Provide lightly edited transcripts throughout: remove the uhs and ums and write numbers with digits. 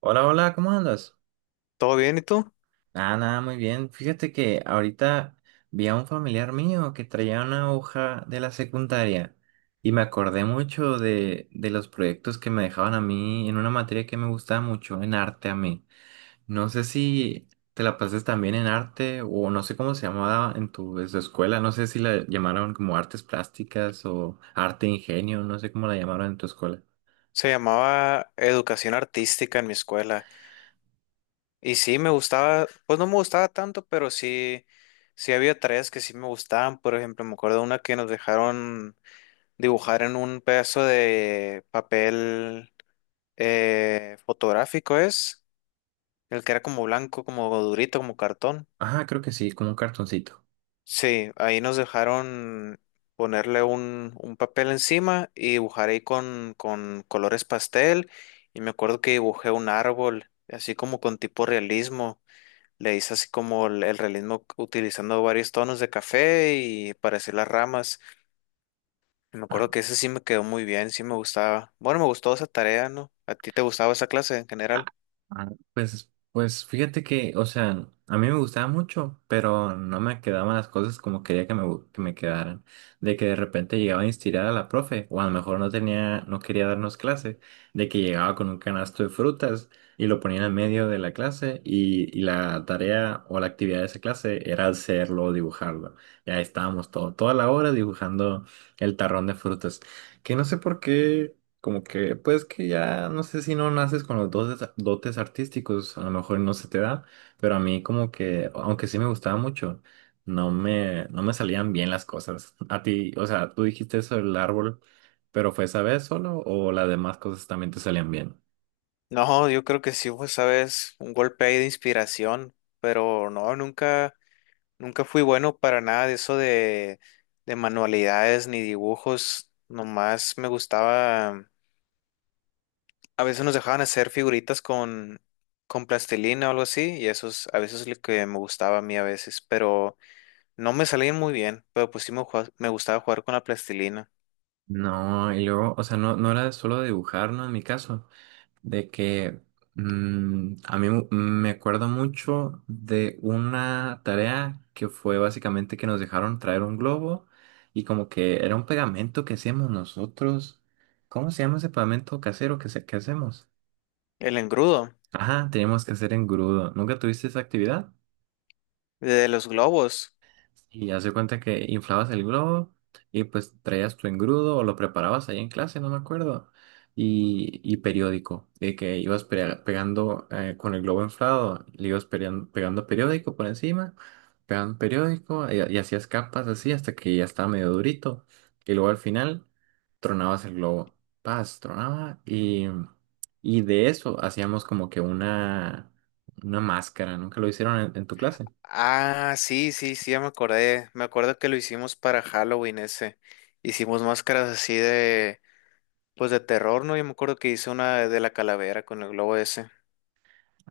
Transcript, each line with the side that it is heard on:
right: Hola, hola, ¿cómo andas?
left: ¿Todo bien y tú?
right: Ah, nada, muy bien. Fíjate que ahorita vi a un familiar mío que traía una hoja de la secundaria y me acordé mucho de los proyectos que me dejaban a mí en una materia que me gustaba mucho, en arte a mí. No sé si te la pases también en arte o no sé cómo se llamaba en tu escuela, no sé si la llamaron como artes plásticas o arte ingenio, no sé cómo la llamaron en tu escuela.
left: Se llamaba educación artística en mi escuela. Y sí me gustaba, pues no me gustaba tanto, pero sí, sí había tareas que sí me gustaban. Por ejemplo, me acuerdo una que nos dejaron dibujar en un pedazo de papel fotográfico, es, el que era como blanco, como durito, como cartón.
right: Ajá, creo que sí, como un cartoncito.
left: Sí, ahí nos dejaron ponerle un papel encima y dibujar ahí con colores pastel. Y me acuerdo que dibujé un árbol, así como con tipo realismo. Le hice así como el realismo utilizando varios tonos de café y para hacer las ramas. Y me acuerdo que ese sí me quedó muy bien, sí me gustaba. Bueno, me gustó esa tarea, ¿no? ¿A ti te gustaba esa clase en
right: Ah,
left: general?
right: ah, Pues, pues fíjate que, o sea, a mí me gustaba mucho, pero no me quedaban las cosas como quería que me, que me quedaran. De que de repente llegaba a instigar a la profe, o a lo mejor no tenía, no quería darnos clase, de que llegaba con un canasto de frutas y lo ponía en el medio de la clase y la tarea o la actividad de esa clase era hacerlo, dibujarlo. Y ahí estábamos toda la hora dibujando el tarrón de frutas. Que no sé por qué. Como que, pues que ya, no sé si no naces con los dotes, dotes artísticos, a lo mejor no se te da, pero a mí como que, aunque sí me gustaba mucho, no me salían bien las cosas. A ti, o sea, tú dijiste eso del árbol, pero ¿fue esa vez solo o las demás cosas también te salían bien?
left: No, yo creo que sí fue, sabes, un golpe ahí de inspiración, pero no, nunca. Nunca fui bueno para nada de eso de manualidades ni dibujos. Nomás me gustaba. A veces nos dejaban hacer figuritas con plastilina o algo así. Y eso es a veces lo que me gustaba a mí a veces. Pero no me salían muy bien. Pero pues sí me, jua- me gustaba jugar con la plastilina.
right: No, y luego, o sea, no, no era solo dibujar, ¿no? En mi caso. De que a mí me acuerdo mucho de una tarea que fue básicamente que nos dejaron traer un globo y como que era un pegamento que hacíamos nosotros. ¿Cómo se llama ese pegamento casero que, que hacemos?
left: El engrudo
right: Ajá, teníamos que hacer engrudo. ¿Nunca tuviste esa actividad?
left: de los globos.
right: Y hace cuenta que inflabas el globo y pues traías tu engrudo o lo preparabas ahí en clase, no me acuerdo. Y periódico, de que ibas pegando con el globo inflado, le ibas pegando periódico por encima, pegando periódico y hacías capas así hasta que ya estaba medio durito. Y luego al final tronabas el globo. Paz, tronaba y de eso hacíamos como que una máscara. ¿Nunca lo hicieron en tu clase?
left: Ah, sí, sí, sí, ya me acordé. Me acuerdo que lo hicimos para Halloween ese. Hicimos máscaras así. Pues de terror, ¿no? Yo me acuerdo que hice una de la calavera con el globo ese.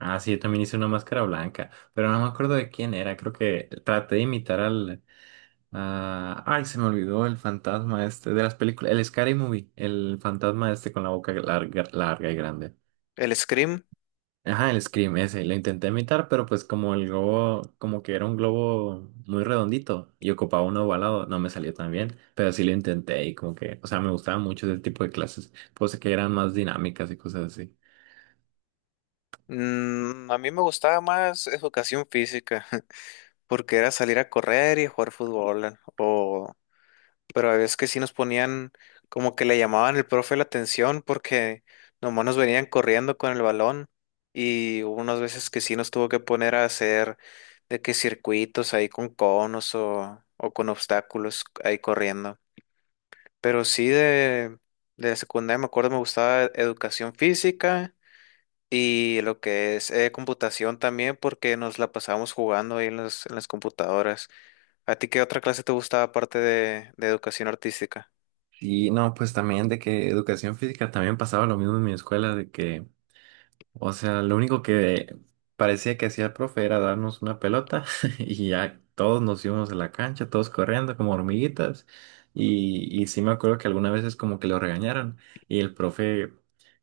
right: Ah, sí, yo también hice una máscara blanca, pero no me acuerdo de quién era. Creo que traté de imitar al... Ay, se me olvidó el fantasma este de las películas. El Scary Movie, el fantasma este con la boca larga, larga y grande.
left: El Scream.
right: Ajá, el Scream ese. Lo intenté imitar, pero pues como el globo, como que era un globo muy redondito y ocupaba uno ovalado, no me salió tan bien. Pero sí lo intenté y como que, o sea, me gustaba mucho ese tipo de clases. Pues que eran más dinámicas y cosas así.
left: A mí me gustaba más educación física, porque era salir a correr y jugar fútbol, o... Pero a veces que sí nos ponían, como que le llamaban el profe la atención, porque nomás nos venían corriendo con el balón, y hubo unas veces que sí nos tuvo que poner a hacer de que circuitos ahí con conos o con obstáculos ahí corriendo. Pero sí de secundaria me acuerdo me gustaba e-, educación física y lo que es computación también porque nos la pasábamos jugando ahí en las computadoras. ¿A ti qué otra clase te gustaba aparte de educación artística?
right: Y no, pues también de que educación física también pasaba lo mismo en mi escuela, de que, o sea, lo único que parecía que hacía el profe era darnos una pelota y ya todos nos íbamos a la cancha, todos corriendo como hormiguitas. Y sí me acuerdo que algunas veces como que lo regañaron y el profe,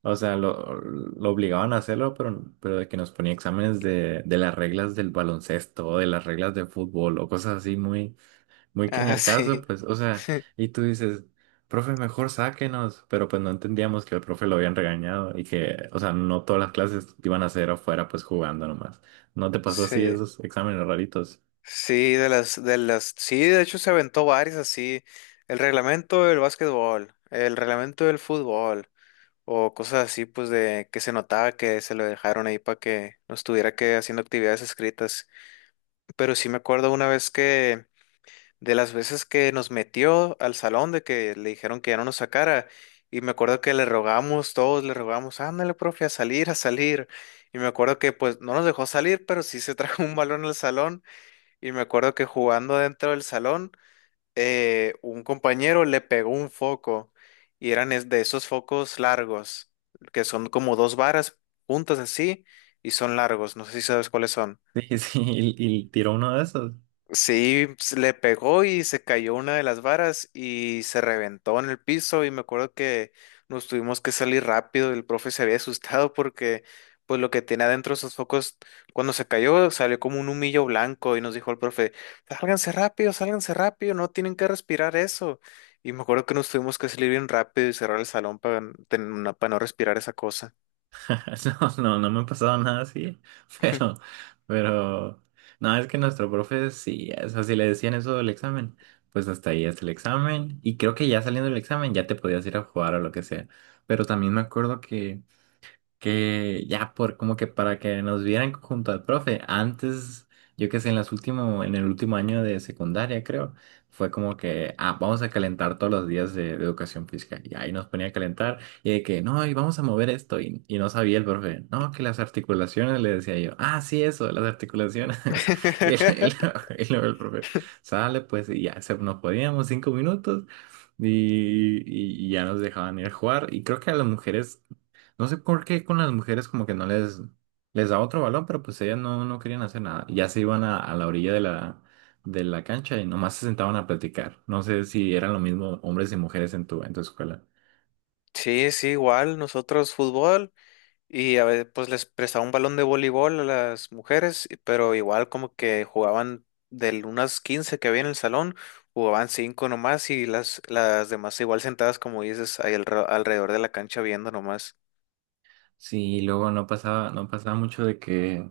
right: o sea, lo obligaban a hacerlo, pero de que nos ponía exámenes de las reglas del baloncesto o de las reglas de fútbol o cosas así muy muy que ni
left: Ah,
right: el caso,
left: sí.
right: pues, o sea, y tú dices, profe, mejor sáquenos, pero pues no entendíamos que el profe lo habían regañado y que, o sea, no todas las clases iban a ser afuera, pues jugando nomás. ¿No te pasó así
left: Sí,
right: esos exámenes raritos?
left: sí, de las, sí, de hecho se aventó varias así, el reglamento del básquetbol, el reglamento del fútbol, o cosas así, pues de que se notaba que se lo dejaron ahí para que no estuviera que haciendo actividades escritas. Pero sí me acuerdo una vez que, de las veces que nos metió al salón, de que le dijeron que ya no nos sacara, y me acuerdo que le rogamos todos, le rogamos, ándale, profe, a salir, a salir. Y me acuerdo que pues no nos dejó salir, pero sí se trajo un balón al salón, y me acuerdo que jugando dentro del salón, un compañero le pegó un foco, y eran es- de esos focos largos, que son como dos varas juntas así, y son largos, no sé si sabes cuáles son.
right: Sí, sí, y tiró uno de esos.
left: Sí, se le pegó y se cayó una de las varas y se reventó en el piso y me acuerdo que nos tuvimos que salir rápido, el profe se había asustado porque pues lo que tenía adentro esos focos cuando se cayó salió como un humillo blanco y nos dijo el profe, sálganse rápido, no tienen que respirar eso. Y me acuerdo que nos tuvimos que salir bien rápido y cerrar el salón para no respirar esa cosa.
right: No, no, no me ha pasado nada así, pero, pero, no, es que nuestro profe sí, o sea, si le decían eso del examen, pues hasta ahí es el examen, y creo que ya saliendo del examen ya te podías ir a jugar o lo que sea. Pero también me acuerdo que ya por como que para que nos vieran junto al profe. Antes, yo que sé, en las último, en el último año de secundaria, creo, fue como que, ah, vamos a calentar todos los días de educación física. Y ahí nos ponía a calentar y de que, no, y vamos a mover esto. Y no sabía el profe, no, que las articulaciones, le decía yo, ah, sí, eso, las articulaciones. Y, y luego el profe, sale, pues, y ya se, nos podíamos 5 minutos. Y, y ya nos dejaban ir a jugar. Y creo que a las mujeres no sé por qué con las mujeres como que no les, les da otro balón, pero pues ellas no, no querían hacer nada. Ya se iban a la orilla de de la cancha y nomás se sentaban a platicar. No sé si eran lo mismo hombres y mujeres en tu escuela.
left: Sí, sí, igual, nosotros fútbol. Y a veces pues les prestaba un balón de voleibol a las mujeres, y- pero igual como que jugaban de unas 15 que había en el salón, jugaban 5 nomás y las demás igual sentadas como dices ahí alre- alrededor de la cancha viendo nomás.
right: Sí, y luego no pasaba, no pasaba mucho de que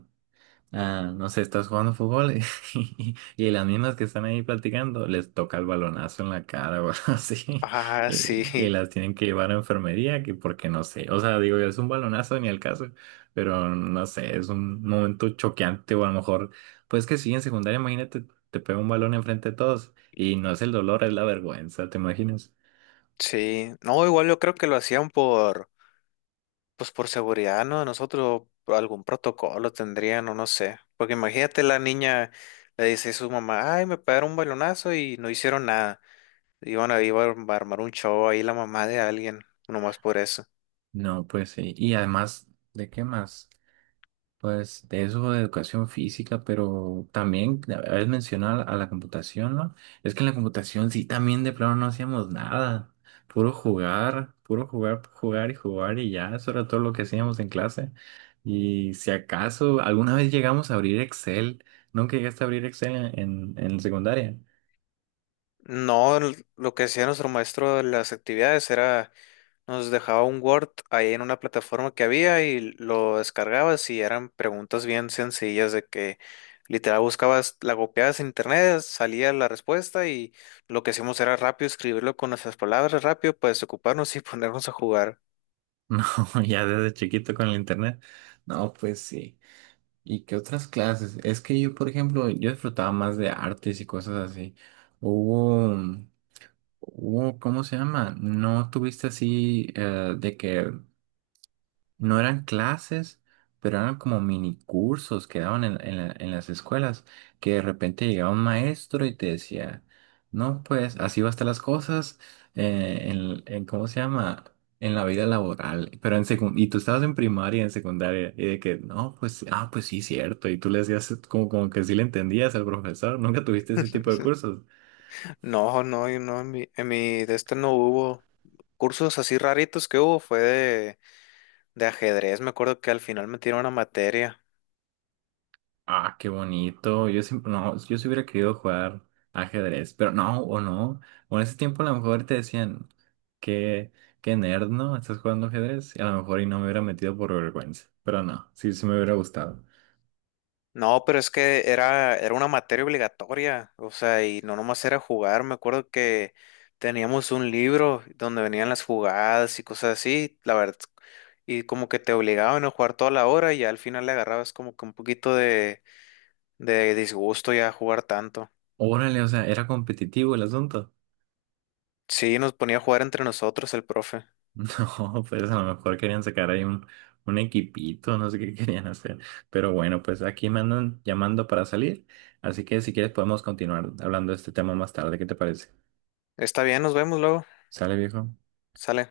right: Ah, no sé, estás jugando fútbol y, y las mismas que están ahí platicando les toca el balonazo en la cara o algo así
left: Ah, sí,
right: y las tienen que llevar a enfermería que porque no sé, o sea, digo, es un balonazo ni el caso, pero no sé, es un momento choqueante o a lo mejor, pues que sí, en secundaria, imagínate, te pega un balón enfrente de todos y no es el dolor, es la vergüenza, ¿te imaginas?
left: sí. No, igual yo creo que lo hacían por, pues por seguridad, ¿no? Nosotros algún protocolo tendrían o no sé. Porque imagínate la niña le dice a su mamá, ay, me pegaron un balonazo y no hicieron nada. Iban a, iba a armar un show ahí la mamá de alguien, nomás por eso.
right: No, pues sí, y además, ¿de qué más? Pues de eso de educación física, pero también habéis mencionado a la computación, ¿no? Es que en la computación sí también de plano no hacíamos nada, puro jugar, jugar y jugar y ya, eso era todo lo que hacíamos en clase. Y si acaso alguna vez llegamos a abrir Excel, ¿nunca llegaste a abrir Excel en, en la secundaria?
left: No, l- lo que hacía nuestro maestro de las actividades era, nos dejaba un Word ahí en una plataforma que había y lo descargabas y eran preguntas bien sencillas de que literal buscabas, la copiabas en internet, salía la respuesta y lo que hacíamos era rápido escribirlo con nuestras palabras rápido para desocuparnos y ponernos a jugar.
right: No, ya desde chiquito con el internet. No, pues sí. ¿Y qué otras clases? Es que yo, por ejemplo, yo disfrutaba más de artes y cosas así. Hubo, hubo, ¿cómo se llama? ¿No tuviste así de que no eran clases, pero eran como mini cursos que daban en, en las escuelas, que de repente llegaba un maestro y te decía, no, pues así va a estar las cosas en, ¿cómo se llama? En la vida laboral, pero en secund y tú estabas en primaria, en secundaria, y de que, no, pues, ah, pues sí, cierto, y tú le hacías como, como que sí le entendías al profesor, nunca tuviste ese tipo de cursos.
left: No, no, y no, en en mi de este no hubo cursos así raritos que hubo, fue de ajedrez, me acuerdo que al final metieron una materia.
right: Ah, qué bonito. Yo siempre, no, yo sí hubiera querido jugar ajedrez, pero no, o no. O en ese tiempo a lo mejor te decían, qué, qué nerd, ¿no? Estás jugando ajedrez. Y a lo mejor y no me hubiera metido por vergüenza. Pero no, sí, sí me hubiera gustado.
left: No, pero es que era, era una materia obligatoria, o sea, y no nomás era jugar, me acuerdo que teníamos un libro donde venían las jugadas y cosas así, la verdad, y como que te obligaban a jugar toda la hora y ya al final le agarrabas como que un poquito de disgusto ya a jugar tanto.
right: Órale, o sea, era competitivo el asunto.
left: Sí, nos ponía a jugar entre nosotros el profe.
right: No, pues a lo mejor querían sacar ahí un equipito, no sé qué querían hacer. Pero bueno, pues aquí me andan llamando para salir. Así que si quieres podemos continuar hablando de este tema más tarde. ¿Qué te parece?
left: Está bien, nos vemos luego.
right: ¿Sale, viejo?
left: Sale.